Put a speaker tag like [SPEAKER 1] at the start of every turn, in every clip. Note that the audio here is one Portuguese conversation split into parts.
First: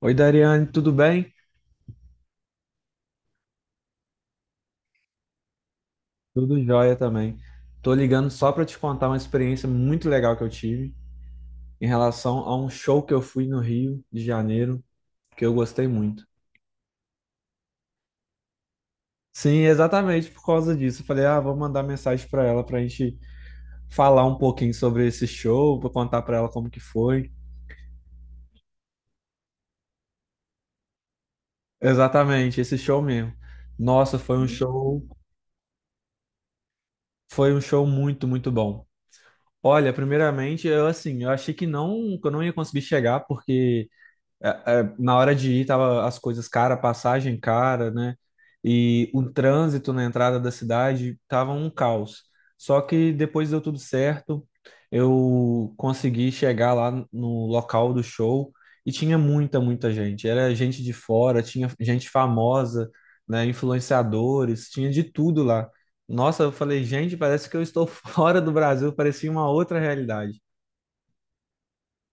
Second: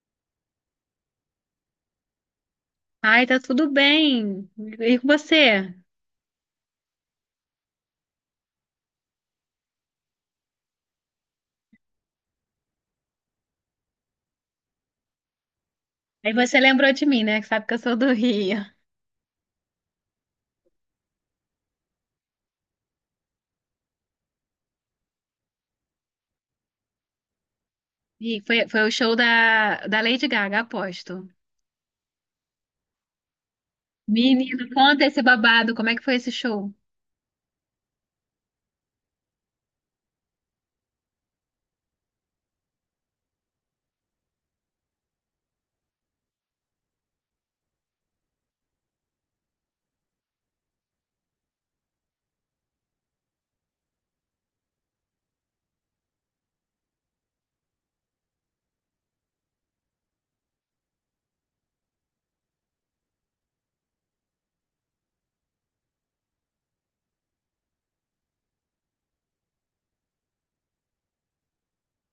[SPEAKER 1] Oi, Dariane, tudo bem?
[SPEAKER 2] Ai, tá tudo bem. E com você?
[SPEAKER 1] Tudo jóia também. Tô ligando só para te contar uma experiência muito legal que eu tive em relação a um show que eu fui no Rio de Janeiro, que eu gostei muito.
[SPEAKER 2] Aí você lembrou de mim, né? Que sabe que eu sou do Rio.
[SPEAKER 1] Sim, exatamente por causa disso. Eu falei, ah, vou mandar mensagem para ela para a gente falar um pouquinho sobre esse show, para contar para ela como que foi.
[SPEAKER 2] E foi, foi o show da, da Lady Gaga, aposto.
[SPEAKER 1] Exatamente, esse show mesmo. Nossa,
[SPEAKER 2] Menino, conta esse babado. Como é que foi esse show?
[SPEAKER 1] foi um show muito, muito bom. Olha, primeiramente, eu assim, eu achei que não, que eu não ia conseguir chegar porque é, na hora de ir, tava as coisas cara, passagem cara, né? E o trânsito na entrada da cidade tava um caos. Só que depois deu tudo certo, eu consegui chegar lá no local do show e tinha muita, muita gente. Era gente de fora, tinha gente famosa, né? Influenciadores, tinha de tudo lá. Nossa, eu falei, gente, parece que eu estou fora do Brasil, parecia uma outra realidade.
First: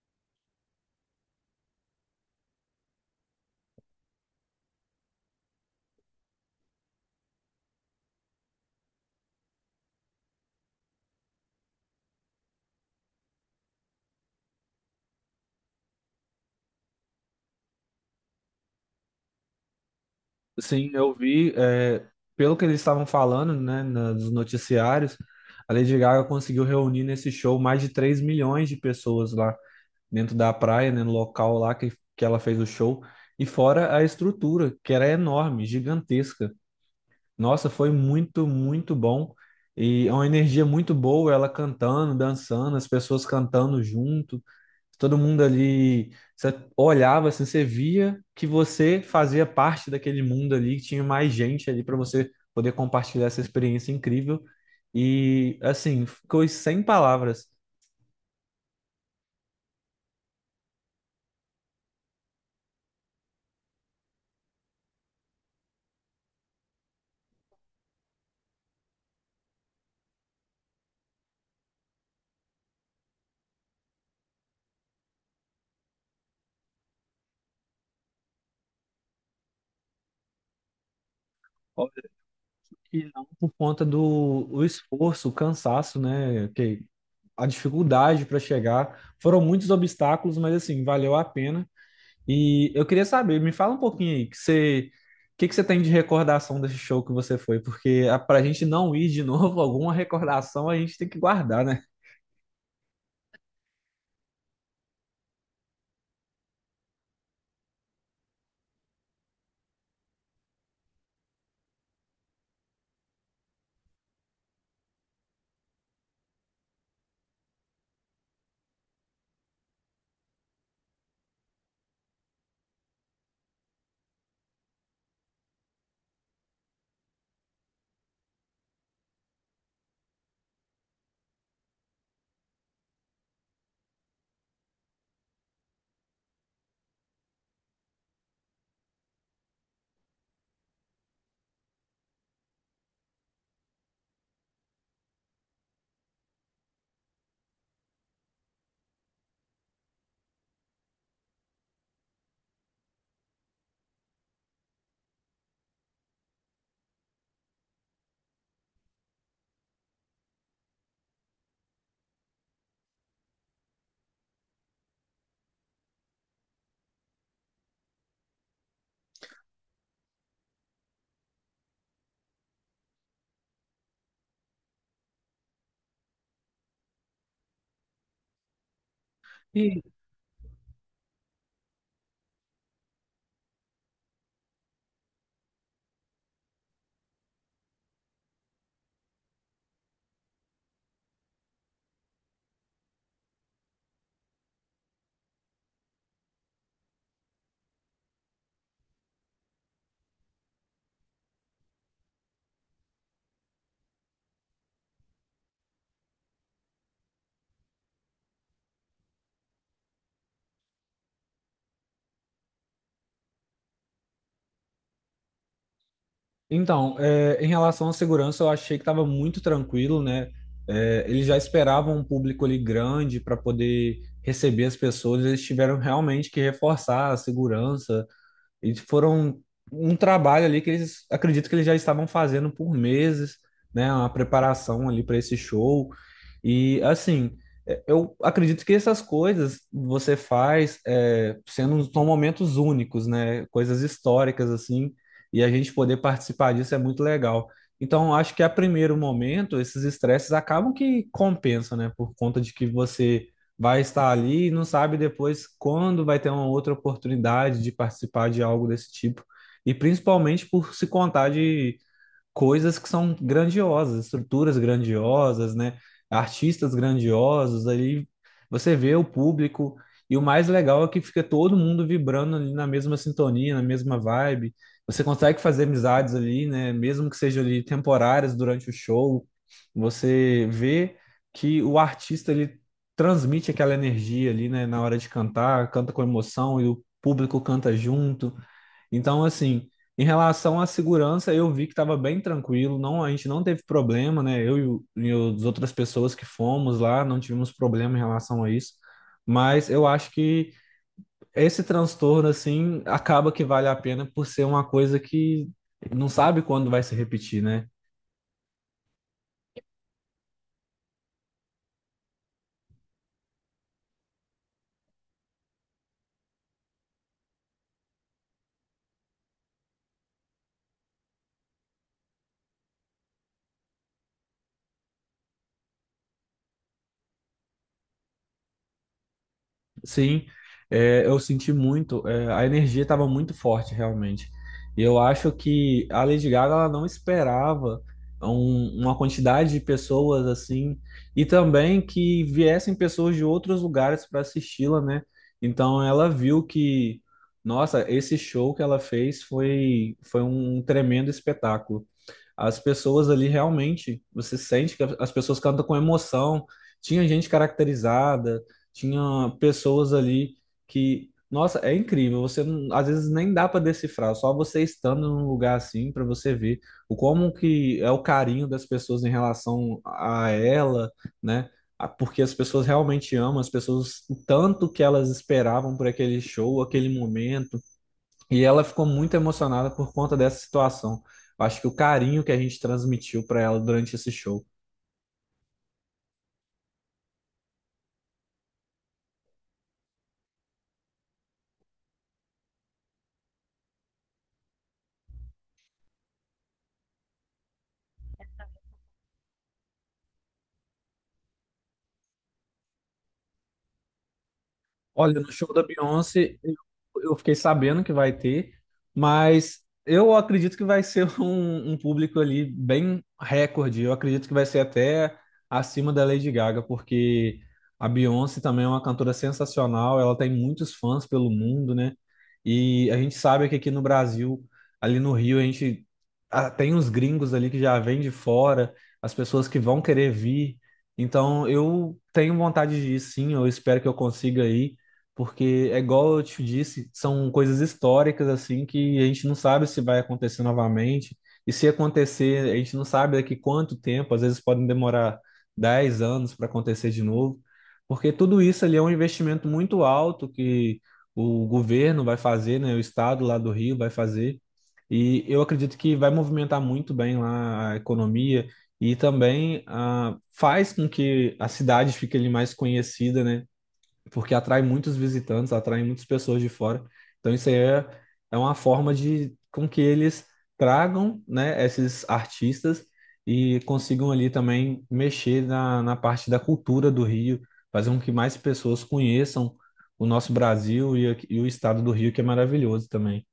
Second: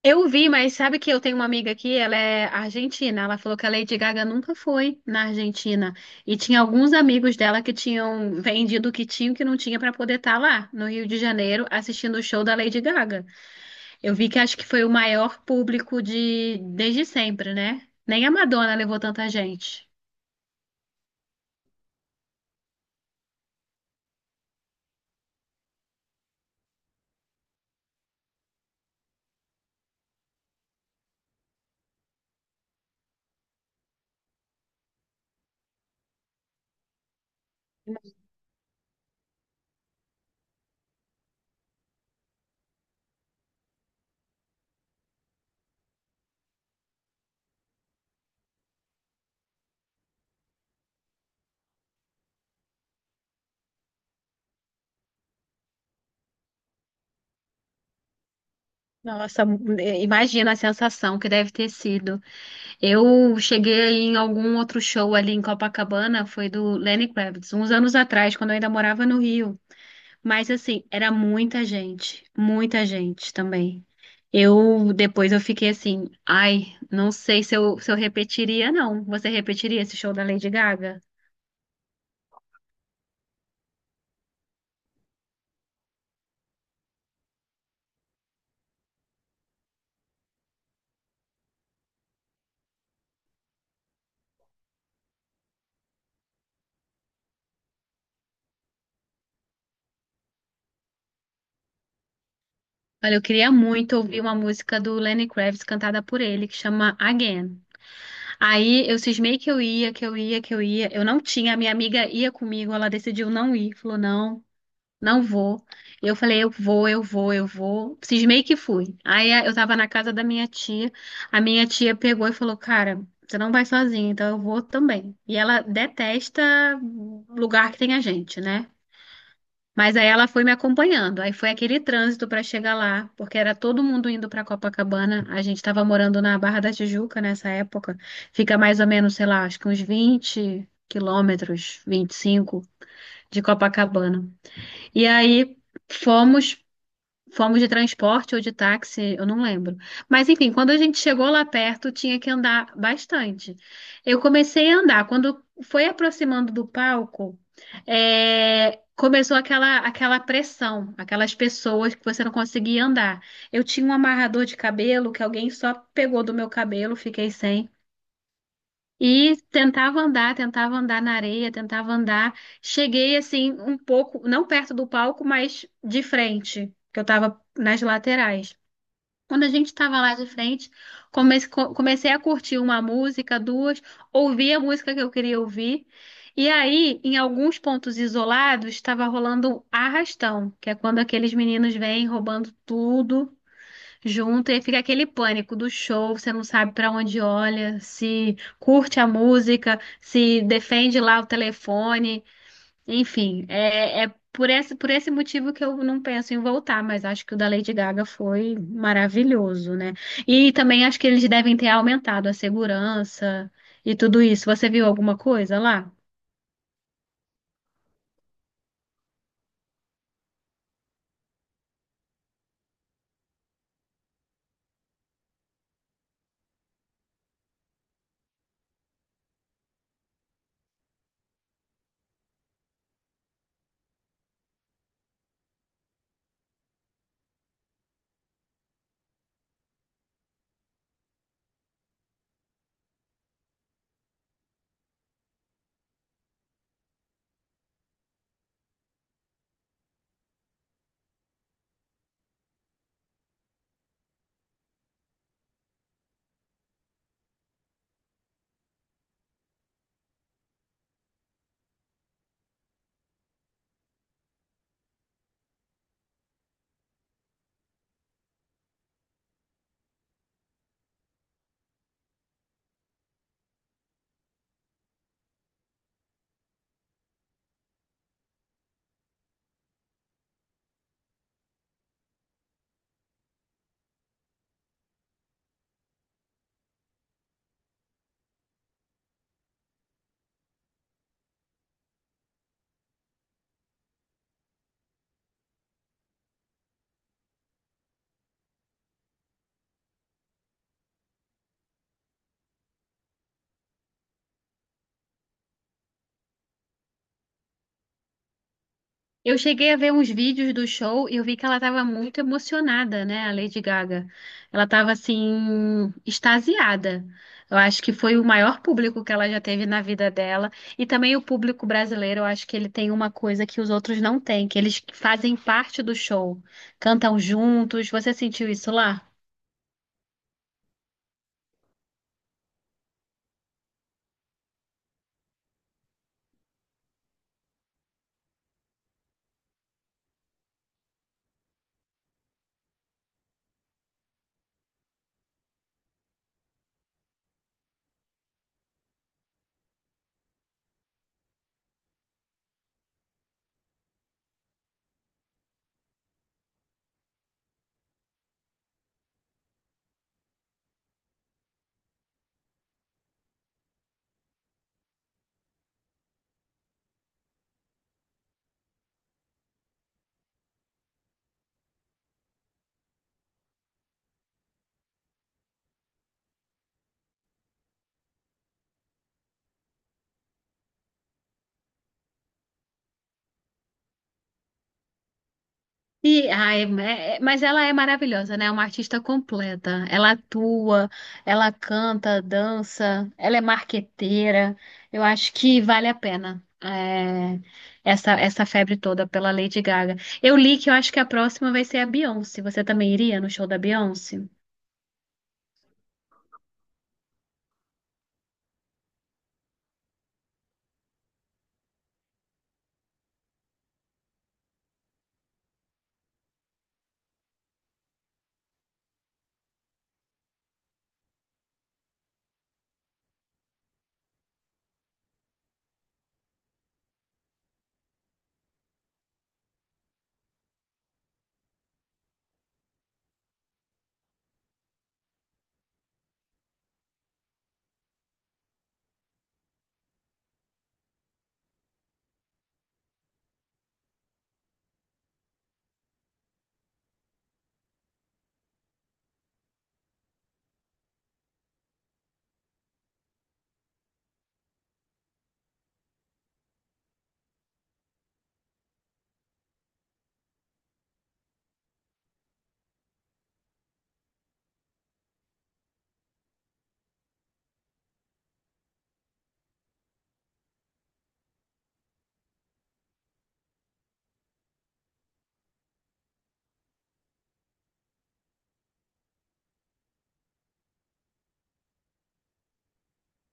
[SPEAKER 2] Eu vi, mas sabe que eu tenho uma amiga aqui, ela é argentina. Ela falou que a Lady Gaga nunca foi na Argentina. E tinha alguns amigos dela que tinham vendido o que tinham e o que não tinha pra poder estar lá no Rio de Janeiro assistindo o show da Lady Gaga. Eu vi que acho que foi o maior público de desde sempre, né? Nem a Madonna levou tanta gente.
[SPEAKER 1] Sim, eu vi, pelo que eles estavam falando, né, nos noticiários, a Lady Gaga conseguiu reunir nesse show mais de 3 milhões de pessoas lá dentro da praia, né, no local lá que ela fez o show, e fora a estrutura, que era enorme, gigantesca. Nossa, foi muito, muito bom. E é uma energia muito boa, ela cantando, dançando, as pessoas cantando junto, todo mundo ali. Você olhava assim, você via que você fazia parte daquele mundo ali, que tinha mais gente ali para você poder compartilhar essa experiência incrível. E assim, ficou sem palavras.
[SPEAKER 2] Nossa, imagina a sensação que deve ter sido. Eu cheguei em algum outro show ali em Copacabana, foi do Lenny Kravitz, uns anos atrás, quando eu ainda morava no Rio. Mas assim, era muita gente também. Eu depois eu fiquei assim, ai, não sei se eu repetiria, não. Você repetiria esse show da Lady Gaga?
[SPEAKER 1] Óbvio que não por conta do o esforço, o cansaço, né? Que a dificuldade para chegar. Foram muitos obstáculos, mas assim, valeu a pena. E eu queria saber, me fala um pouquinho aí, que você, o que que você tem de recordação desse show que você foi? Porque a, pra gente não ir de novo, alguma recordação a gente tem que guardar, né?
[SPEAKER 2] Olha, eu queria muito ouvir uma música do Lenny Kravitz cantada por ele, que chama Again. Aí eu cismei que eu ia, que eu ia, que eu ia. Eu não tinha, a minha amiga ia comigo, ela decidiu não ir, falou não, não vou. E eu falei, eu vou. Cismei que fui. Eu tava na casa da minha tia, a minha tia pegou e falou, cara, você não vai sozinha, então eu vou também. E ela detesta lugar que tem a gente, né? Mas aí ela foi me acompanhando. Aí foi aquele trânsito para chegar lá, porque era todo mundo indo para Copacabana. A gente estava morando na Barra da Tijuca nessa época. Fica mais ou menos, sei lá, acho que uns 20 quilômetros, 25 de Copacabana. E aí fomos Fomos de transporte ou de táxi, eu não lembro. Mas enfim, quando a gente chegou lá perto, tinha que andar bastante. Eu comecei a andar. Quando foi aproximando do palco, começou aquela pressão, aquelas pessoas que você não conseguia andar. Eu tinha um amarrador de cabelo que alguém só pegou do meu cabelo, fiquei sem. E tentava andar na areia, tentava andar. Cheguei assim um pouco, não perto do palco, mas de frente, que eu tava nas laterais. Quando a gente
[SPEAKER 1] E,
[SPEAKER 2] estava lá de frente, comecei a curtir uma música, duas, ouvi a música que eu queria ouvir. E aí, em alguns pontos isolados, estava rolando um arrastão, que é quando aqueles meninos vêm roubando tudo junto e fica aquele pânico do show, você não sabe para onde olha, se curte a música, se defende lá o telefone, enfim, é por esse motivo que eu não penso em voltar, mas acho que o da Lady Gaga foi maravilhoso, né? E também acho que eles devem ter aumentado a segurança e tudo isso. Você viu alguma coisa lá?
[SPEAKER 1] então, em relação à segurança, eu achei que estava muito tranquilo, né? É, eles já esperavam um público ali grande para poder receber as pessoas, eles tiveram realmente que reforçar a segurança. E foram um trabalho ali que eles acredito que eles já estavam fazendo por meses, né? Uma preparação ali para esse show. E assim, eu acredito que essas coisas você faz sendo são momentos únicos, né? Coisas históricas assim, e a gente poder participar disso é muito legal. Então, eu acho que a primeiro momento, esses estresses acabam que compensam, né? Por conta de que você vai estar ali e não sabe depois quando vai ter uma outra oportunidade de participar de algo desse tipo. E principalmente por se contar de coisas que são grandiosas, estruturas grandiosas, né? Artistas grandiosos, ali você vê o público e o mais legal é que fica todo mundo vibrando ali na mesma sintonia, na mesma vibe. Você consegue fazer amizades ali, né? Mesmo que sejam ali temporárias durante o show, você vê que o artista ele transmite aquela energia ali, né? Na hora de cantar, canta com emoção e o público canta junto. Então, assim, em relação à segurança, eu vi que estava bem tranquilo, não, a gente não teve problema, né? E as outras pessoas que fomos lá não tivemos problema em relação a isso. Mas eu acho que esse transtorno, assim, acaba que vale a pena por ser uma coisa que não sabe quando vai se repetir, né?
[SPEAKER 2] Eu cheguei a ver uns vídeos do show e eu vi que ela estava muito emocionada, né, a Lady Gaga. Ela estava assim extasiada. Eu acho que foi o maior público que ela já teve na vida dela e também o público brasileiro, eu acho que ele tem uma coisa que os outros não têm, que eles fazem parte do show, cantam juntos. Você sentiu isso lá?
[SPEAKER 1] Sim, eu senti muito, a energia estava muito forte realmente. E eu acho que a Lady Gaga ela não esperava uma quantidade de pessoas assim, e também que viessem pessoas de outros lugares para assisti-la, né? Então ela viu que, nossa, esse show que ela fez foi um tremendo espetáculo. As pessoas ali realmente, você sente que as pessoas cantam com emoção. Tinha gente caracterizada, tinha pessoas ali que, nossa, é incrível. Você não- Às vezes nem dá para decifrar, só você estando num lugar assim para você ver o como que é o carinho das pessoas em relação a ela, né? Porque as pessoas realmente amam, as pessoas, o tanto que elas esperavam por aquele show, aquele momento e ela ficou muito emocionada por conta dessa situação. Eu acho que o carinho que a gente transmitiu para ela durante esse show.
[SPEAKER 2] E, ai, mas ela é maravilhosa, né? É uma artista completa. Ela atua, ela canta, dança, ela é marqueteira. Eu acho que vale a pena essa, essa febre toda pela Lady Gaga. Eu li que eu acho que a próxima vai ser a Beyoncé. Você também iria no show da Beyoncé?
[SPEAKER 1] Olha, no show da Beyoncé, eu fiquei sabendo que vai ter, mas eu acredito que vai ser um público ali bem recorde. Eu acredito que vai ser até acima da Lady Gaga, porque a Beyoncé também é uma cantora sensacional, ela tem muitos fãs pelo mundo, né? E a gente sabe que aqui no Brasil, ali no Rio, a gente ah, tem uns gringos ali que já vêm de fora, as pessoas que vão querer vir. Então, eu tenho vontade de ir sim, eu espero que eu consiga ir porque é igual eu te disse, são coisas históricas assim que a gente não sabe se vai acontecer novamente. E se acontecer, a gente não sabe daqui quanto tempo, às vezes podem demorar 10 anos para acontecer de novo, porque tudo isso ali é um investimento muito alto que o governo vai fazer, né, o estado lá do Rio vai fazer. E eu acredito que vai movimentar muito bem lá a economia e também ah, faz com que a cidade fique ali mais conhecida, né? Porque atrai muitos visitantes, atrai muitas pessoas de fora. Então, isso aí é uma forma de com que eles tragam, né, esses artistas e consigam ali também mexer na parte da cultura do Rio, fazer com que mais pessoas conheçam o nosso Brasil e o estado do Rio, que é maravilhoso também.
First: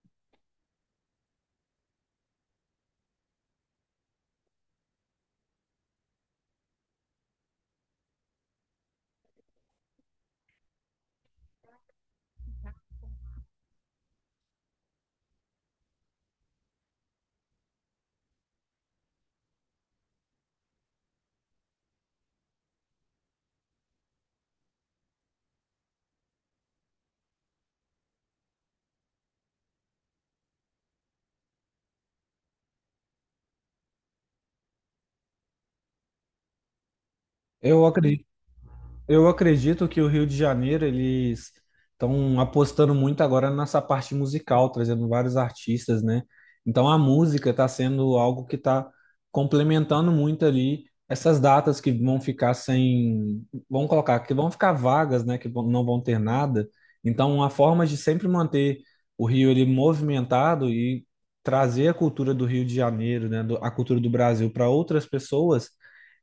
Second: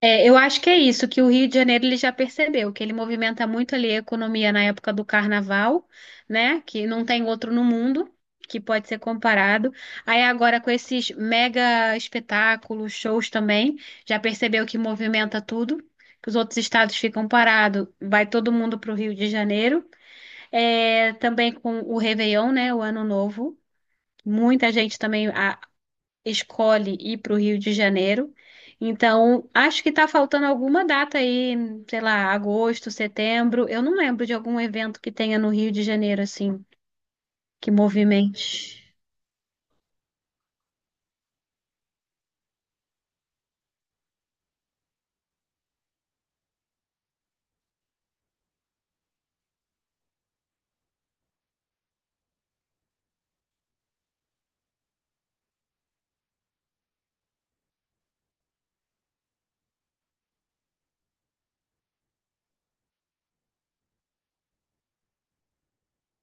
[SPEAKER 2] É, eu acho que é isso, que o Rio de Janeiro ele já percebeu, que ele movimenta muito ali a economia na época do carnaval, né? Que não tem outro no mundo que pode ser comparado. Aí agora com esses mega espetáculos, shows também, já percebeu que movimenta tudo, que os outros estados ficam parados, vai todo mundo para o Rio de Janeiro. É, também com o Réveillon, né? O Ano Novo. Muita gente também escolhe ir para o Rio de Janeiro. Então, acho que está faltando alguma data aí, sei lá, agosto, setembro. Eu não lembro de algum evento que tenha no Rio de Janeiro, assim, que
[SPEAKER 1] Eu acredito
[SPEAKER 2] movimente.
[SPEAKER 1] Eu acredito que o Rio de Janeiro, eles estão apostando muito agora nessa parte musical, trazendo vários artistas, né? Então a música está sendo algo que está complementando muito ali essas datas que vão ficar sem, vamos colocar, que vão ficar vagas, né? Não vão ter nada. Então a forma de sempre manter o Rio ele movimentado e trazer a cultura do Rio de Janeiro, né? A cultura do Brasil para outras pessoas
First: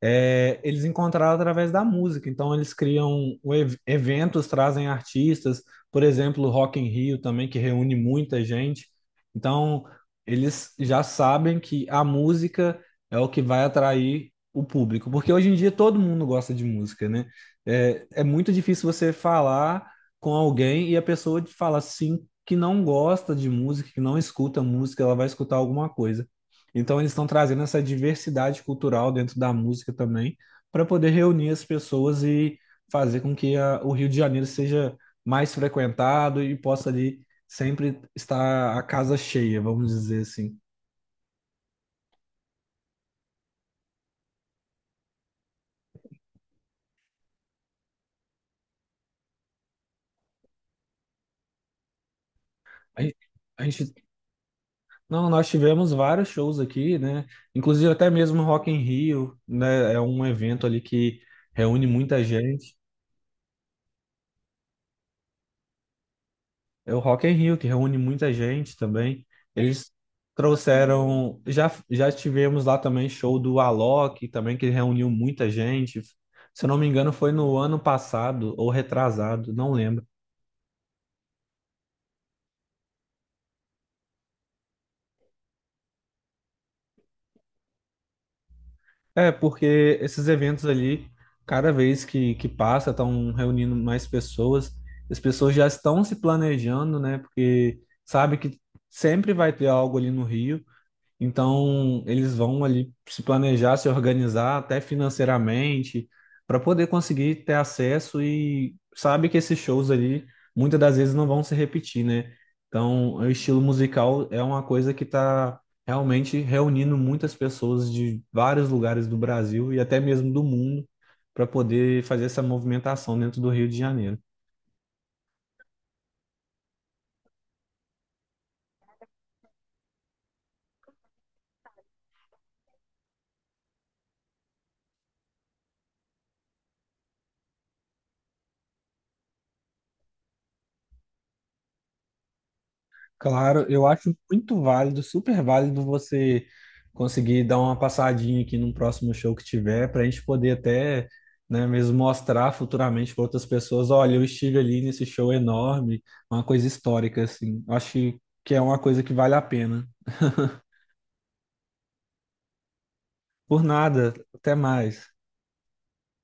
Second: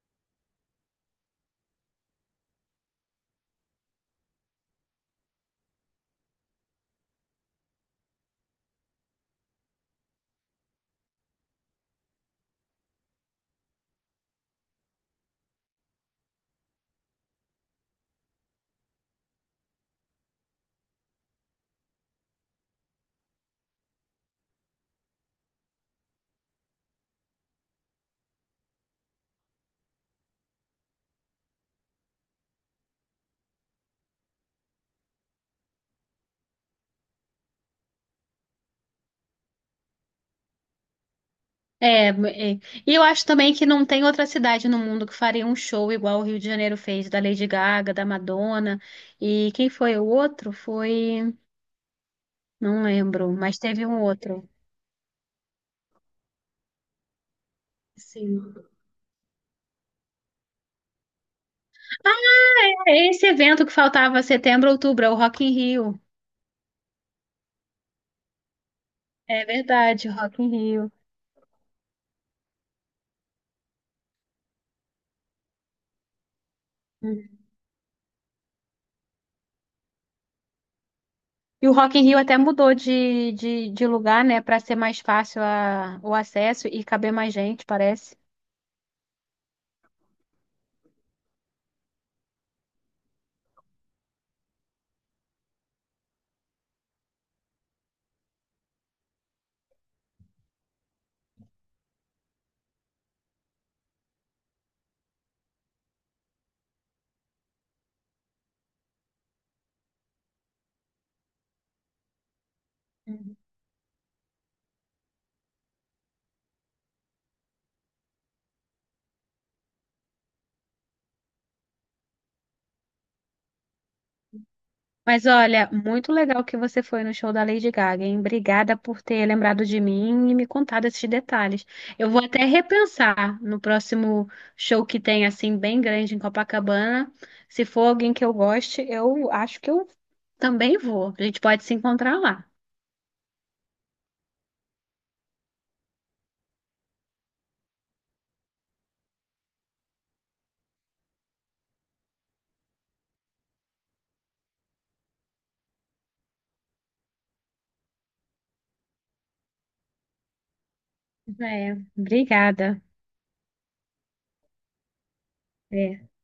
[SPEAKER 1] eles encontraram através da música. Então, eles criam eventos, trazem artistas, por exemplo, Rock in Rio também, que reúne muita gente. Então, eles já sabem que a música é o que vai atrair o público, porque hoje em dia todo mundo gosta de música, né? É, é muito difícil você falar com alguém e a pessoa te fala sim que não gosta de música, que não escuta música, ela vai escutar alguma coisa. Então eles estão trazendo essa diversidade cultural dentro da música também, para poder reunir as pessoas e fazer com o Rio de Janeiro seja mais frequentado e possa ali sempre estar a casa cheia, vamos dizer assim.
[SPEAKER 2] É, é. E eu acho também que não tem outra cidade no mundo que faria um show igual o Rio de Janeiro fez, da Lady Gaga, da Madonna. E quem foi o outro? Foi. Não
[SPEAKER 1] A gente,
[SPEAKER 2] lembro, mas
[SPEAKER 1] a
[SPEAKER 2] teve um
[SPEAKER 1] gente-
[SPEAKER 2] outro.
[SPEAKER 1] não, nós tivemos vários shows aqui, né? Inclusive até mesmo
[SPEAKER 2] Sim.
[SPEAKER 1] Rock in Rio, né? É um evento ali que reúne muita gente.
[SPEAKER 2] É esse evento que faltava setembro, outubro, é o Rock in Rio.
[SPEAKER 1] É o Rock in Rio, que reúne muita gente também.
[SPEAKER 2] É
[SPEAKER 1] Eles
[SPEAKER 2] verdade, Rock in Rio.
[SPEAKER 1] trouxeram. Já tivemos lá também show do Alok, também, que reuniu muita gente. Se eu não me engano, foi
[SPEAKER 2] Uhum.
[SPEAKER 1] no ano passado ou retrasado, não lembro.
[SPEAKER 2] E o Rock in Rio até mudou de lugar, né, para ser mais fácil o acesso e caber mais gente, parece.
[SPEAKER 1] É, porque esses eventos ali, cada vez que passa, estão reunindo mais pessoas. As pessoas já estão se planejando, né? Porque sabe que sempre vai ter algo ali no Rio. Então, eles vão ali se planejar, se organizar até financeiramente para poder conseguir ter acesso e sabe que esses shows ali muitas das vezes não vão se repetir, né? Então, o
[SPEAKER 2] Uhum.
[SPEAKER 1] estilo musical é uma coisa que está realmente reunindo muitas pessoas de vários lugares do Brasil e até mesmo do mundo para poder fazer essa movimentação dentro do Rio de Janeiro.
[SPEAKER 2] Mas olha, muito legal que você foi no show da Lady Gaga, hein? Obrigada por ter lembrado de mim e me contado esses detalhes. Eu vou até repensar no próximo show que tem, assim, bem grande em Copacabana. Se for alguém que eu goste, eu acho que eu também vou. A gente pode se encontrar lá.
[SPEAKER 1] Claro, eu acho muito válido, super válido você conseguir dar uma passadinha aqui num próximo show que tiver, para a gente poder até, né, mesmo mostrar futuramente para outras pessoas, olha, eu estive ali nesse show enorme, uma coisa histórica, assim. Acho que é uma coisa que vale a pena.
[SPEAKER 2] É, obrigada.
[SPEAKER 1] Por nada, até mais.
[SPEAKER 2] É.